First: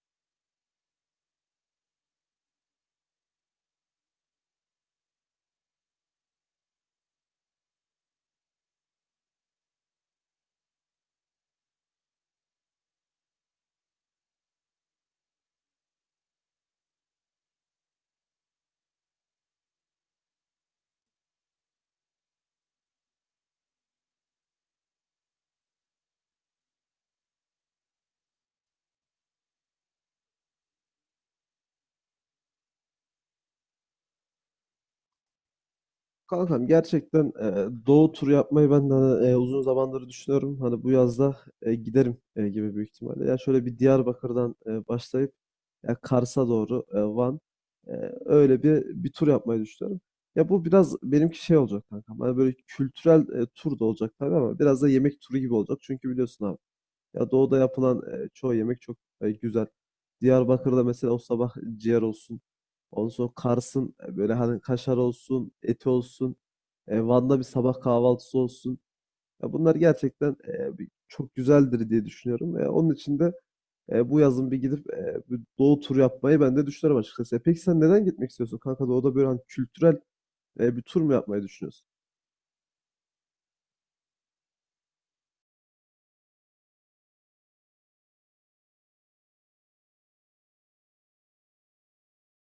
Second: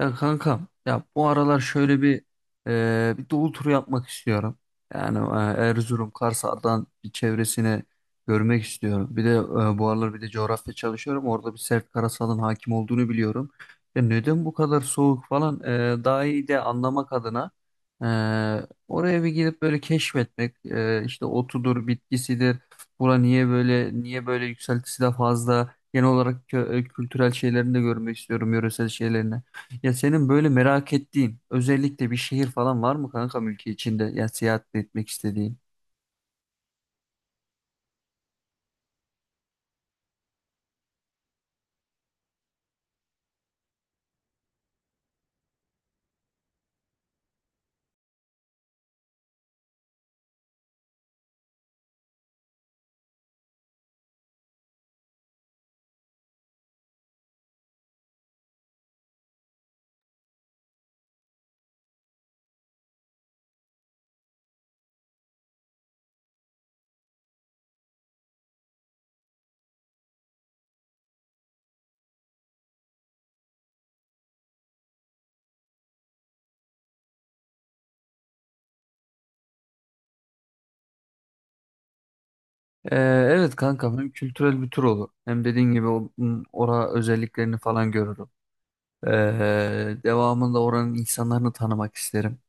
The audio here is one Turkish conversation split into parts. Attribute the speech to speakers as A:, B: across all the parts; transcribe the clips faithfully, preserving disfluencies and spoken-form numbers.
A: Ya kankam ya bu aralar şöyle bir e, bir doğu turu yapmak istiyorum. Yani e, Erzurum, Kars, Ardahan bir çevresini görmek istiyorum. Bir de e, bu aralar bir de coğrafya çalışıyorum. Orada bir sert karasalın hakim olduğunu biliyorum. Ya neden bu kadar soğuk falan e, daha iyi de anlamak adına, e, oraya bir gidip böyle keşfetmek, e, işte otudur, bitkisidir. Bura niye böyle, niye böyle yükseltisi de fazla. Genel olarak kö- kültürel şeylerini de görmek istiyorum, yöresel şeylerini. Ya senin böyle merak ettiğin özellikle bir şehir falan var mı kankam, ülke içinde ya, seyahat etmek istediğin?
B: Kankam gerçekten e, doğu turu yapmayı ben de hani, e, uzun zamandır düşünüyorum. Hani bu yazda e, giderim e, gibi büyük ihtimalle. Ya şöyle bir Diyarbakır'dan e, başlayıp ya Kars'a doğru e, Van e, öyle bir bir tur yapmayı düşünüyorum. Ya bu biraz benimki şey olacak kankam. Hani böyle kültürel e, tur da olacak tabii ama biraz da yemek turu gibi olacak. Çünkü biliyorsun abi ya doğuda yapılan e, çoğu yemek çok e, güzel. Diyarbakır'da mesela o sabah ciğer olsun. Ondan sonra Kars'ın e, böyle hani kaşar olsun, eti olsun. E, Van'da bir sabah kahvaltısı olsun. Ya bunlar gerçekten e, bir- çok güzeldir diye düşünüyorum. E, onun için de e, bu yazın bir gidip e, bir doğu turu yapmayı ben de düşünüyorum açıkçası. E, peki sen neden gitmek istiyorsun kanka? Doğuda böyle hani kültürel e, bir tur mu yapmayı düşünüyorsun?
A: Ee, evet kankam, hem kültürel bir tur olur hem dediğin gibi o- m, ora özelliklerini falan görürüm. Ee, devamında oranın insanlarını tanımak isterim.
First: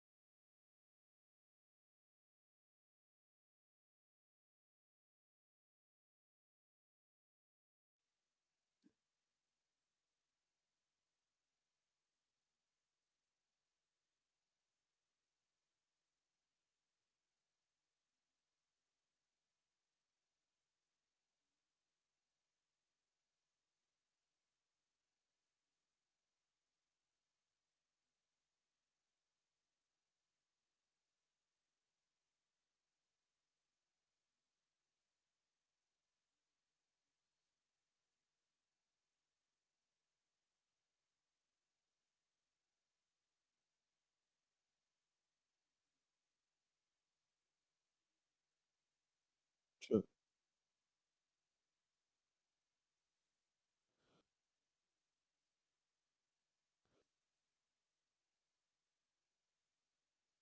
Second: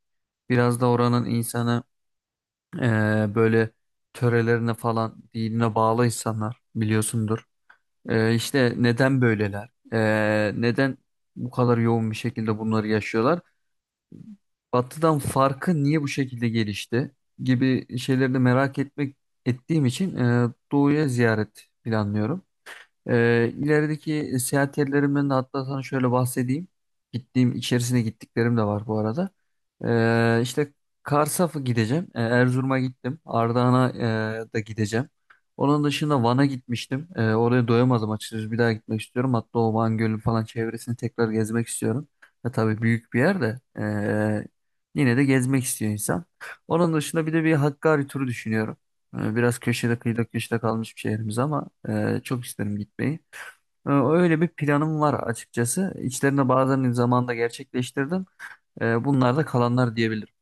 A: Biraz da oranın insanı ee, böyle törelerine falan, dinine bağlı insanlar, biliyorsundur. Ee, işte neden böyleler? Ee, neden bu kadar yoğun bir şekilde bunları yaşıyorlar? Batı'dan farkı niye bu şekilde gelişti gibi şeyleri de merak etmek ettiğim için e, Doğu'ya ziyaret planlıyorum. Ee, ilerideki seyahat yerlerimden de hatta sana şöyle bahsedeyim. Gittiğim, içerisine gittiklerim de var bu arada. Ee, işte Kars'a gideceğim. Ee, Erzurum'a gittim. Ardahan'a e, da gideceğim. Onun dışında Van'a gitmiştim. Ee, oraya doyamadım açıkçası. Bir daha gitmek istiyorum. Hatta o Van Gölü falan çevresini tekrar gezmek istiyorum. Ya tabii büyük bir yer de ee, yine de gezmek istiyor insan. Onun dışında bir de bir Hakkari turu düşünüyorum. E, Biraz köşede kıyıda köşede kalmış bir şehrimiz ama e, çok isterim gitmeyi. E, Öyle bir planım var açıkçası. İçlerinde bazılarını zamanında gerçekleştirdim. E, Bunlar da kalanlar diyebilirim.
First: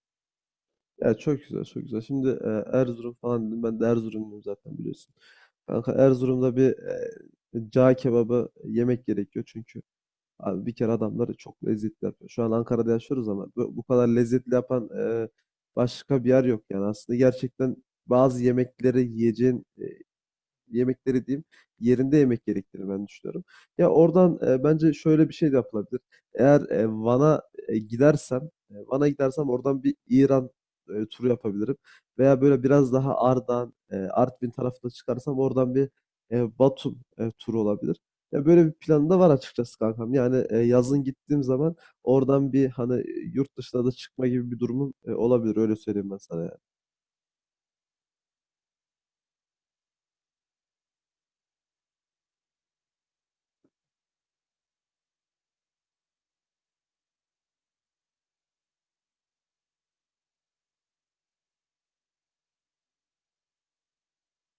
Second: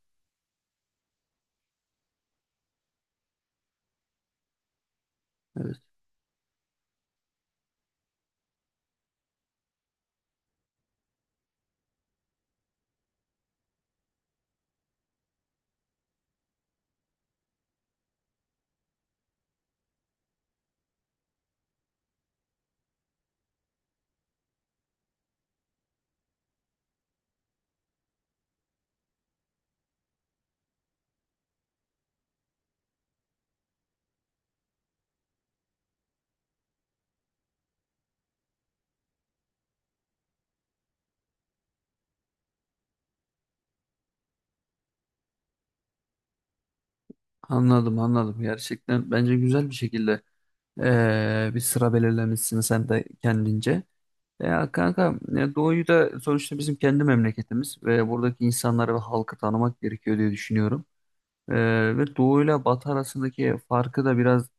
B: Ya çok güzel, çok güzel. Şimdi e, Erzurum falan dedim. Ben de Erzurumluyum zaten biliyorsun.
A: Evet,
B: Kanka Erzurum'da bir e, cağ kebabı yemek gerekiyor çünkü abi bir kere adamları çok lezzetli yapıyor. Şu an Ankara'da yaşıyoruz ama bu, bu kadar lezzetli yapan e, başka bir yer yok yani. Aslında gerçekten bazı yemekleri yiyeceğin e, yemekleri diyeyim yerinde yemek gerektiğini ben düşünüyorum. Ya oradan e, bence şöyle bir şey de yapılabilir. Eğer e, Van'a e, gidersem, e, Van'a gidersem oradan bir İran e, turu yapabilirim. Veya böyle biraz daha Ardahan, e, Artvin tarafına çıkarsam oradan bir e, Batum e, turu olabilir. Ya böyle bir planı da var açıkçası kankam. Yani e, yazın gittiğim zaman oradan bir hani yurt dışına da çıkma gibi bir durumum e, olabilir. Öyle söyleyeyim ben sana yani.
A: anladım, anladım. Gerçekten bence güzel bir şekilde e, bir sıra belirlemişsin sen de kendince. E, Ya kanka, e, Doğu'yu da sonuçta bizim kendi memleketimiz ve buradaki insanları ve halkı tanımak gerekiyor diye düşünüyorum. E, ve Doğu ile Batı arasındaki farkı da biraz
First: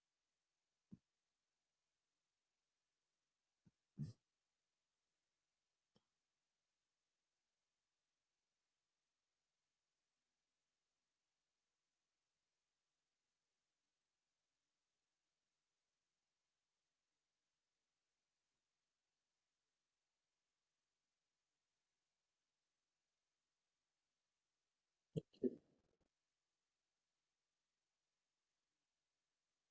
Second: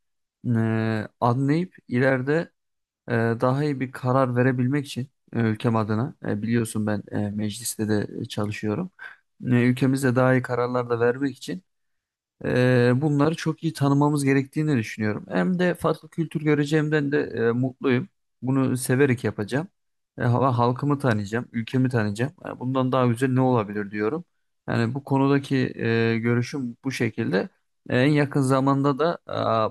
A: e, anlayıp ileride e, daha iyi bir karar verebilmek için, e, ülkem adına, e, biliyorsun ben e, mecliste de e, çalışıyorum. E, Ülkemizde daha iyi kararlar da vermek için ee, bunları çok iyi tanımamız gerektiğini düşünüyorum. Hem de farklı kültür göreceğimden de e, mutluyum. Bunu severek yapacağım. E, ha- halkımı tanıyacağım, ülkemi tanıyacağım. E, bundan daha güzel ne olabilir diyorum. Yani bu konudaki e, görüşüm bu şekilde. E, en yakın zamanda da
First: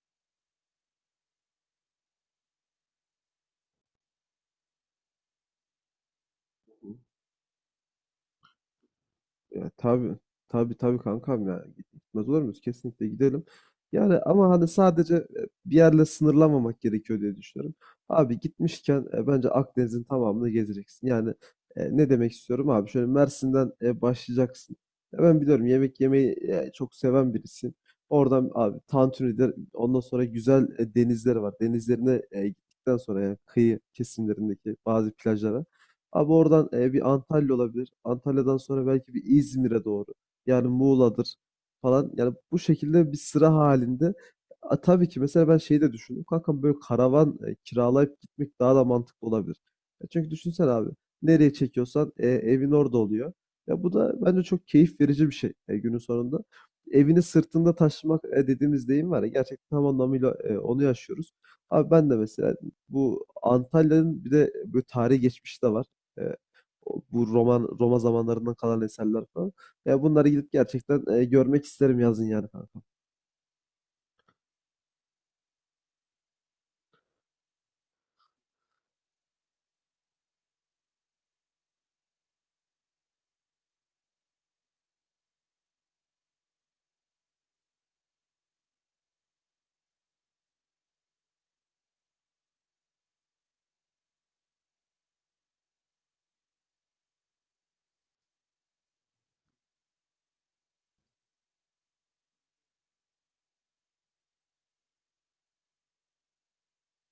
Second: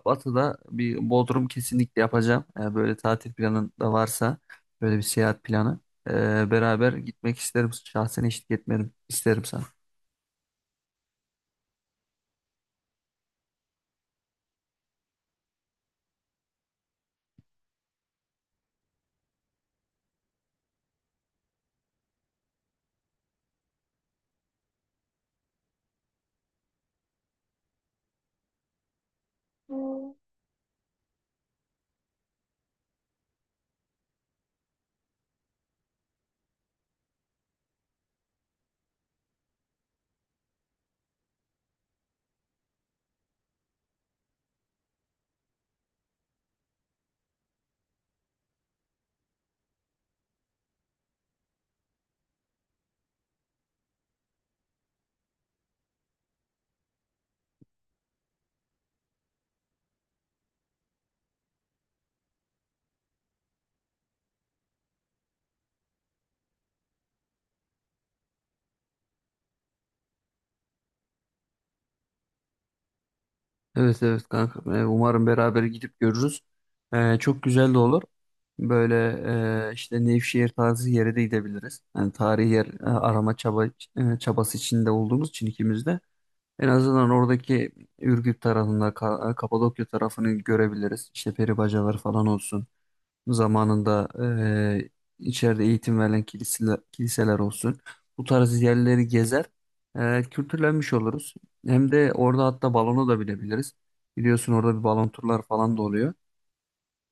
A: e, Batı'da bir Bodrum kesinlikle yapacağım. E, böyle tatil planın da varsa, böyle bir seyahat planı. e, beraber gitmek isterim. Şahsen eşlik etmerim isterim sana.
B: Ya tabii, tabii tabii kankam, ya gitmez olur muyuz? Kesinlikle gidelim. Yani ama hani sadece e, bir yerle sınırlamamak gerekiyor diye düşünüyorum. Abi gitmişken e, bence Akdeniz'in tamamını gezeceksin. Yani e, ne demek istiyorum abi? Şöyle Mersin'den e, başlayacaksın. Ya ben biliyorum yemek yemeyi e, çok seven birisiyim. Oradan abi Tantuni'de ondan sonra güzel e, denizleri var. Denizlerine e, gittikten sonra yani kıyı kesimlerindeki bazı plajlara. Abi oradan e, bir Antalya olabilir. Antalya'dan sonra belki bir İzmir'e doğru. Yani Muğla'dır falan. Yani bu şekilde bir sıra halinde. A, tabii ki mesela ben şeyi de düşündüm. Kankam böyle karavan e, kiralayıp gitmek daha da mantıklı olabilir. Ya çünkü düşünsene abi. Nereye çekiyorsan e, evin orada oluyor. Ya bu da bence çok keyif verici bir şey e, günün sonunda. Evini sırtında taşımak e, dediğimiz deyim var ya. Gerçekten tam anlamıyla e, onu yaşıyoruz. Abi ben de mesela bu Antalya'nın bir de böyle tarihi geçmişi de var. E, bu roman Roma zamanlarından kalan eserler falan. Ya bunları gidip gerçekten e, görmek isterim yazın yani kanka.
A: Evet evet kanka. Ee, Umarım beraber gidip görürüz. Ee, çok güzel de olur. Böyle, e, işte Nevşehir tarzı yere de gidebiliriz. Yani tarihi yer e, arama çaba, e, çabası içinde olduğumuz için ikimiz de. En azından oradaki Ürgüp tarafında, Ka- Kapadokya tarafını görebiliriz. İşte peribacalar falan olsun, zamanında eee, içeride eğitim verilen kiliseler, kiliseler olsun. Bu tarz yerleri gezer, eee, kültürlenmiş oluruz. Hem de orada hatta balonu da bilebiliriz. Biliyorsun orada bir balon turlar falan da oluyor.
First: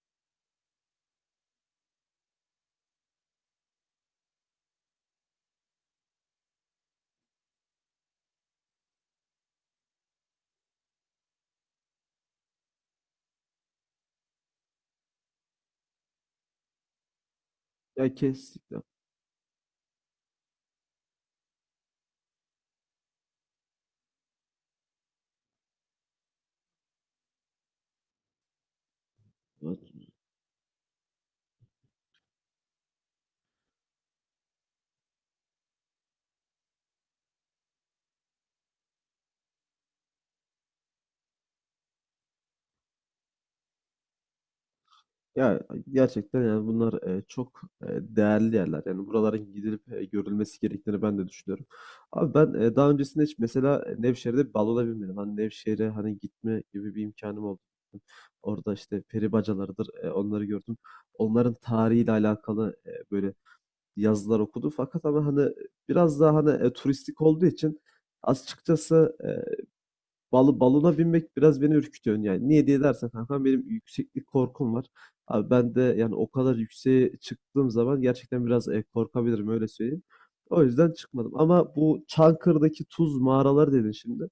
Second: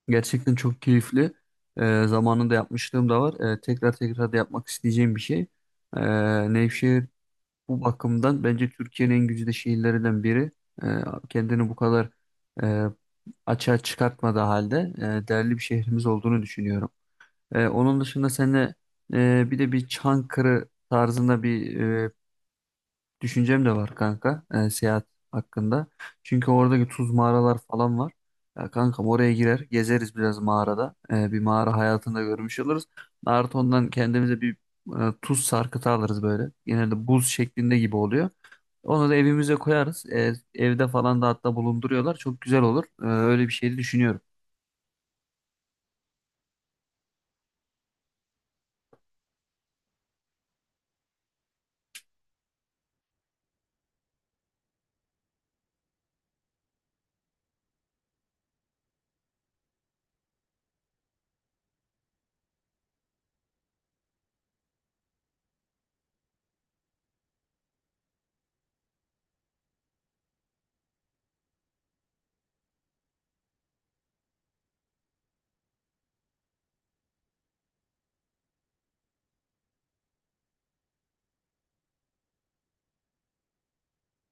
A: Gerçekten çok keyifli. Eee zamanında yapmışlığım da var. Eee, tekrar tekrar da yapmak isteyeceğim bir şey. Eee Nevşehir bu bakımdan bence Türkiye'nin en güzide şehirlerinden biri. Eee, Kendini bu kadar eee açığa çıkartmadığı halde e, değerli bir şehrimiz olduğunu düşünüyorum. Ee, onun
B: Ya
A: dışında seninle
B: kesinlikle.
A: e, bir de bir Çankırı tarzında bir e, düşüncem de var kanka, e, seyahat hakkında. Çünkü oradaki tuz mağaralar falan var. Ya kankam, oraya girer
B: Var.
A: gezeriz biraz mağarada. E, bir mağara hayatında görmüş oluruz. Artı ondan kendimize bir e, tuz sarkıtı alırız böyle. Genelde buz şeklinde gibi oluyor. Onu da evimize koyarız. E, evde falan da hatta bulunduruyorlar. Çok güzel olur. E, öyle bir şey de düşünüyorum.
B: Ya gerçekten yani bunlar e, çok e, değerli yerler. Yani buraların gidilip e, görülmesi gerektiğini ben de düşünüyorum. Abi ben e, daha öncesinde hiç mesela e, Nevşehir'de bir balona binmedim. Hani Nevşehir'e hani gitme gibi bir imkanım oldu. Orada işte peri bacalarıdır, e, onları gördüm. Onların tarihiyle alakalı e, böyle yazılar okudu. Fakat ama, hani, biraz daha, hani, eee, turistik olduğu için açıkçası, eee, balı balona binmek biraz beni ürkütüyor. Yani niye diye dersen kankam benim yükseklik korkum var. Abi ben de, yani, o kadar yükseğe çıktığım zaman gerçekten biraz, eee, korkabilirim, öyle söyleyeyim. O yüzden çıkmadım ama bu Çankırı'daki tuz mağaraları dedin şimdi.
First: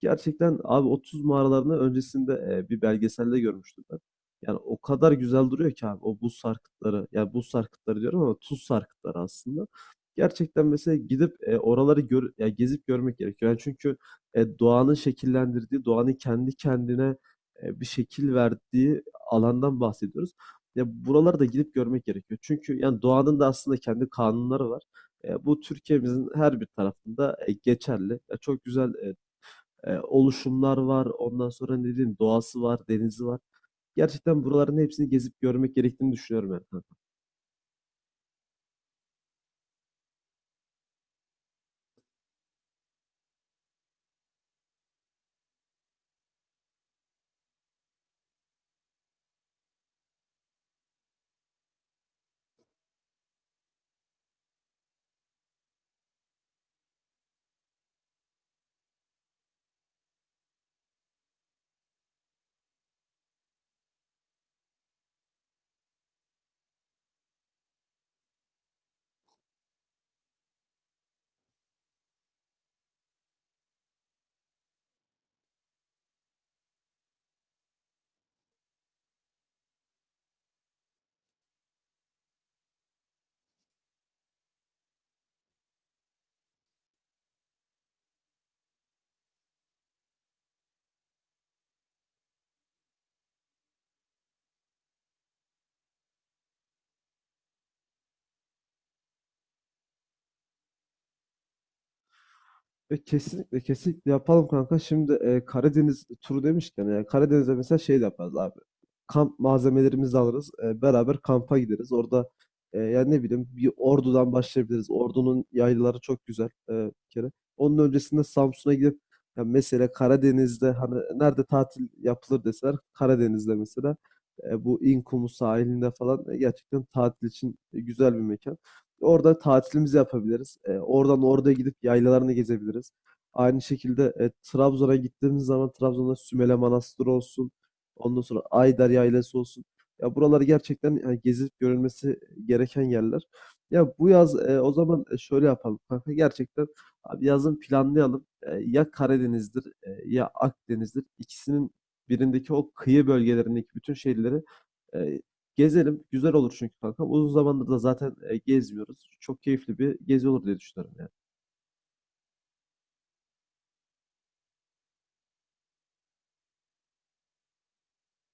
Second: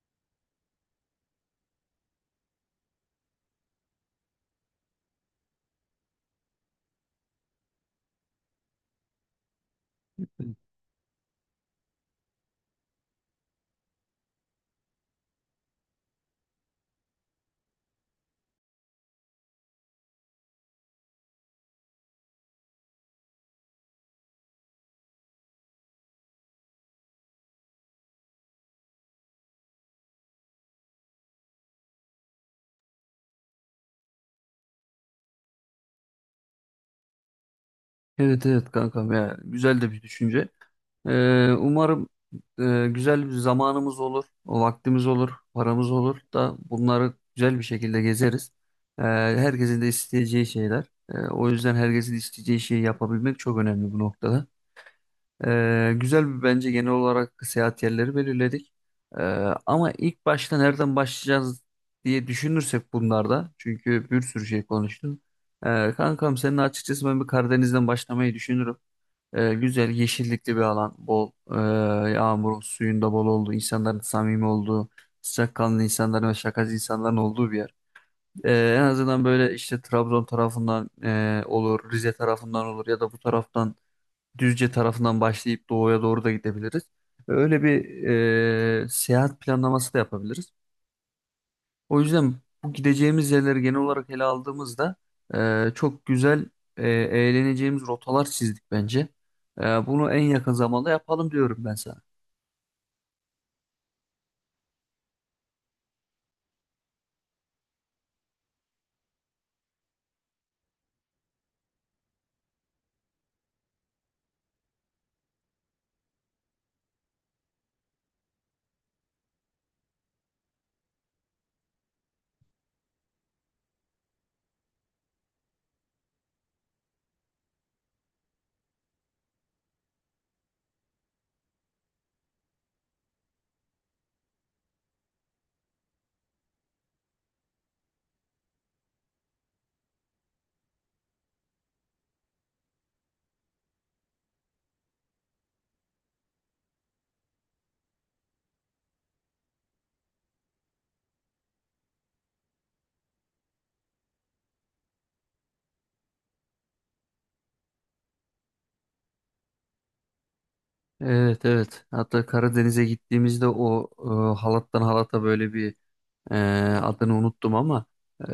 B: Gerçekten abi otuz mağaralarını öncesinde, eee, bir belgeselde görmüştüm ben. Yani o kadar güzel duruyor ki abi o buz sarkıtları. Yani buz sarkıtları diyorum ama tuz sarkıtları aslında. Gerçekten mesela gidip, eee, oraları gör ya gezip görmek gerekiyor. Yani çünkü, eee, doğanın şekillendirdiği, doğanın kendi kendine, eee, bir şekil verdiği alandan bahsediyoruz. Ya buraları da gidip görmek gerekiyor. Çünkü yani doğanın da aslında kendi kanunları var. Eee, bu Türkiye'mizin her bir tarafında, eee, geçerli. Ya çok güzel, eee, e, oluşumlar var. Ondan sonra ne diyeyim doğası var, denizi var. Gerçekten buraların hepsini gezip görmek gerektiğini düşünüyorum Erkan.
A: Evet evet kankam, ya güzel de bir düşünce. Ee, umarım e, güzel bir zamanımız olur, o vaktimiz olur, paramız olur da bunları güzel bir şekilde gezeriz. Ee, herkesin de isteyeceği şeyler. Ee, o yüzden herkesin isteyeceği şeyi yapabilmek çok önemli bu noktada. Ee, güzel bir, bence genel olarak seyahat yerleri belirledik. Ee, Ama ilk başta nereden başlayacağız diye düşünürsek bunlarda, çünkü bir sürü şey konuştum. Ee, kankam seninle açıkçası ben bir Karadeniz'den başlamayı düşünürüm. Ee, güzel yeşillikli bir alan, bol e, yağmurun suyunda bol olduğu, insanların samimi olduğu, sıcakkanlı insanların ve şakacı insanların olduğu bir yer. Ee, en azından böyle işte Trabzon tarafından e, olur, Rize tarafından olur, ya da bu taraftan Düzce tarafından başlayıp doğuya doğru da gidebiliriz. Öyle bir e, seyahat planlaması da yapabiliriz. O yüzden bu gideceğimiz yerleri genel olarak ele aldığımızda e, çok güzel, e, eğleneceğimiz rotalar çizdik bence. E, bunu en yakın zamanda yapalım diyorum ben sana.
B: E, kesinlikle kesinlikle yapalım kanka. Şimdi e, Karadeniz turu demişken yani Karadeniz'de mesela şey de yaparız abi. Kamp malzemelerimizi alırız. E, beraber kampa gideriz. Orada e, yani ne bileyim bir Ordu'dan başlayabiliriz. Ordu'nun yaylaları çok güzel e, bir kere. Onun öncesinde Samsun'a gidip ya mesela Karadeniz'de hani nerede tatil yapılır deseler Karadeniz'de mesela e, bu İnkumu sahilinde falan e, gerçekten tatil için güzel bir mekan. Orada tatilimizi yapabiliriz. Eee, oradan oraya gidip yaylalarını gezebiliriz. Aynı şekilde e, Trabzon'a gittiğimiz zaman Trabzon'da Sümele Manastırı olsun, ondan sonra Aydar Yaylası olsun. Ya buraları gerçekten e, gezip görülmesi gereken yerler. Ya bu yaz e, o zaman e, şöyle yapalım kanka. Gerçekten abi yazın planlayalım. E, ya Karadeniz'dir e, ya Akdeniz'dir. İkisinin birindeki o kıyı bölgelerindeki bütün şehirleri e, gezelim. Güzel olur çünkü kankam. Uzun zamandır da zaten e, gezmiyoruz. Çok keyifli bir gezi olur diye düşünüyorum yani.
A: Evet evet. Hatta Karadeniz'e gittiğimizde o e, halattan halata böyle bir, Ee, adını unuttum ama e,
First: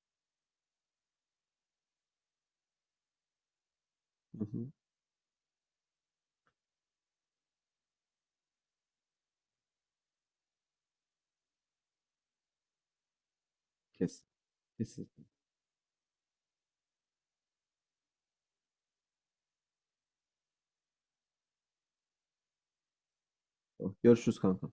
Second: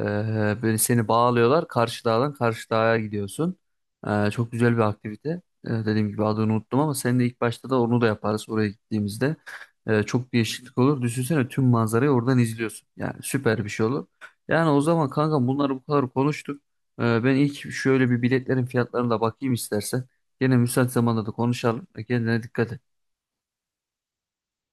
A: böyle seni bağlıyorlar. Karşı dağdan karşı dağa gidiyorsun. Ee,
B: Hı
A: çok
B: hı.
A: güzel bir aktivite. Ee, dediğim gibi adını unuttum ama seninle ilk başta da onu da yaparız oraya gittiğimizde. Ee, çok değişiklik olur. Düşünsene tüm manzarayı oradan izliyorsun. Yani süper bir şey olur.
B: Kes.
A: Yani o zaman
B: Kesinlikle.
A: kanka, bunları bu kadar konuştuk. Ee, ben ilk şöyle bir biletlerin fiyatlarına da bakayım istersen. Gene müsait zamanda da konuşalım. E, Kendine dikkat et.
B: Tamam. Görüşürüz kanka.